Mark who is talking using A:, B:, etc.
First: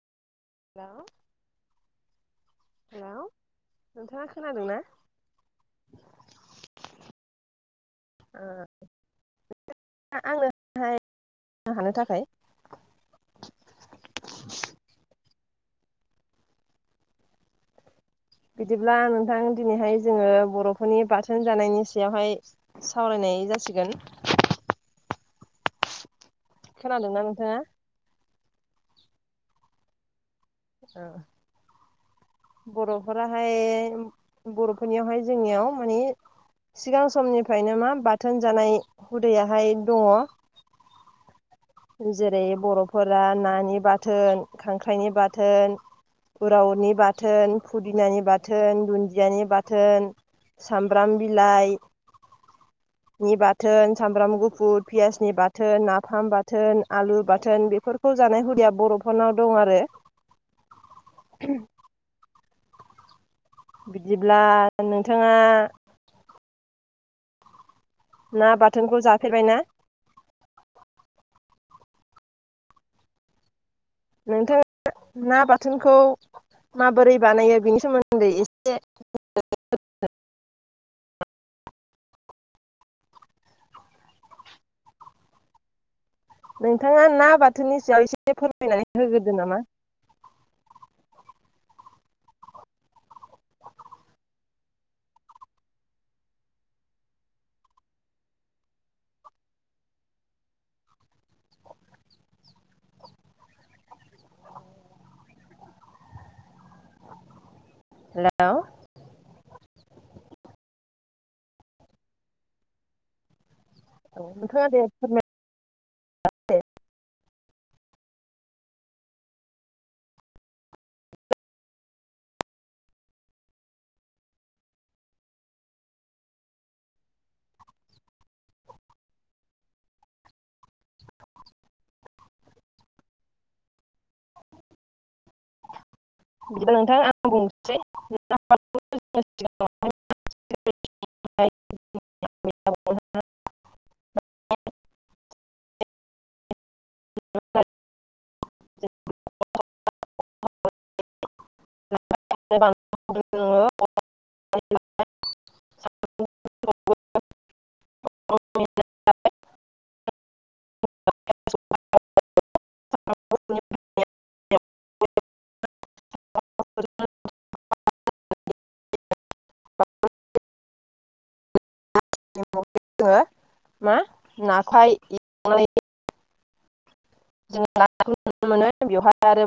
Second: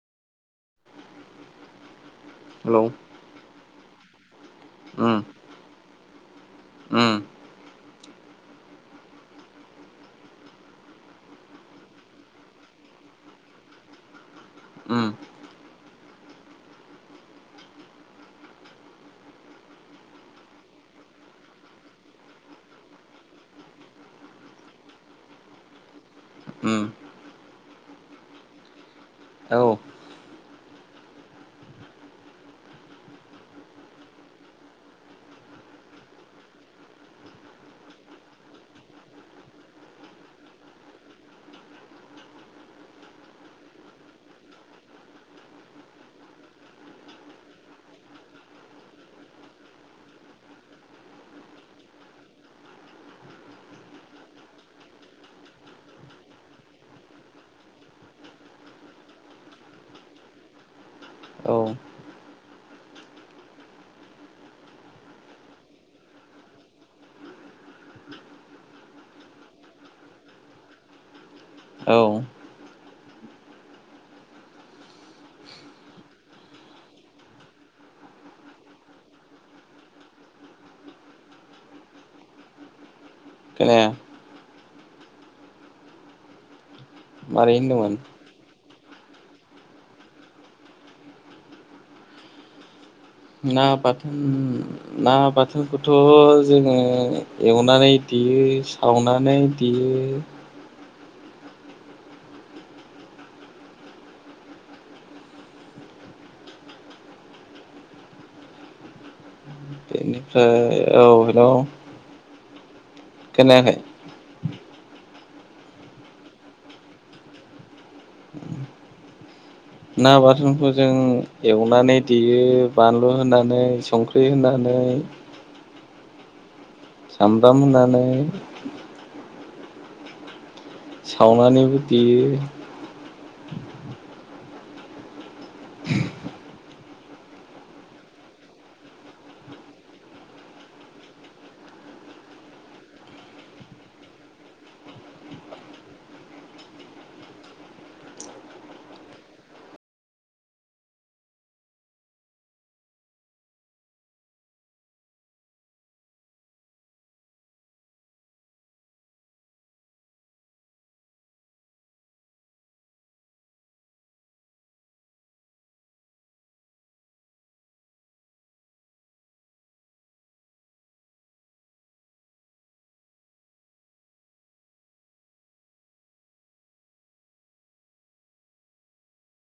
A: Hello.
B: Hello
A: नोंथांङा खोनादों ना?
B: उम उम
A: अ आंनोहाय हानो थाखाय
B: उम
A: बिदिब्ला नोंथां दिनैहाय जोङो बर'फोरनि बाथोन जानायनि सायावहाय। सावरायनाय जासिगोन
B: उम
A: खोनादों ना नोंथाङा।
B: औ
A: औ। बर'फोराहाय बर'फोरनियावहाय जोंनियाव मानि सिगां समनिफ्रायनो मा बाथोन जानाय हुदयाहाय दङ। जेरै बर'फोरा नानि बाथोन खांख्राइनि बाथोन। उरावनि बाथोन फुदिनानि बाथोन दुन्दियानि बाथोन सामब्राम बिलाइ नि बाथोन सामब्राम गुफुर पियासनि बाथोन नाथाम बाथोन। बाथोन आलु बाथोन बेफोरखौ जानाय हिया बर'फोरनाव दं आरो।
B: औ।
A: बिदिब्ला नोंथाङा। ना बाथोनखौ जाफेरबाय ना।
B: औ
A: नोंथाङा ना बाथोनखौ माबोरै बानायो बेनि सोमोन्दै ए सेे
B: खोनाया
A: नोंथाङा ना
B: मारै
A: बाथोननि
B: होनदोंमोन
A: सायाव एसे फोरमायनानै होग्रोदो नामा?
B: ना बा ना बाथोनखौथ' जोङो एवनानै देयो। आवनानै देयो।
A: हेल'।
B: बेनिफ्राय औ बेन खोनायाखै
A: औ न [unintelligible] थाङा दे फोर
B: ना बाथोनखौ जों एवनानै देयो बानलु होनानै संख्रि होनानै स [inaudible] सावनानैबो देयो।
A: बि नोंथां आं बुंनोसै। जोङो ङो [unintelligible] [unintelligible] हो हो जोङो मा नाखाय एनाय जों नुनो मोनो बेवहाय आरो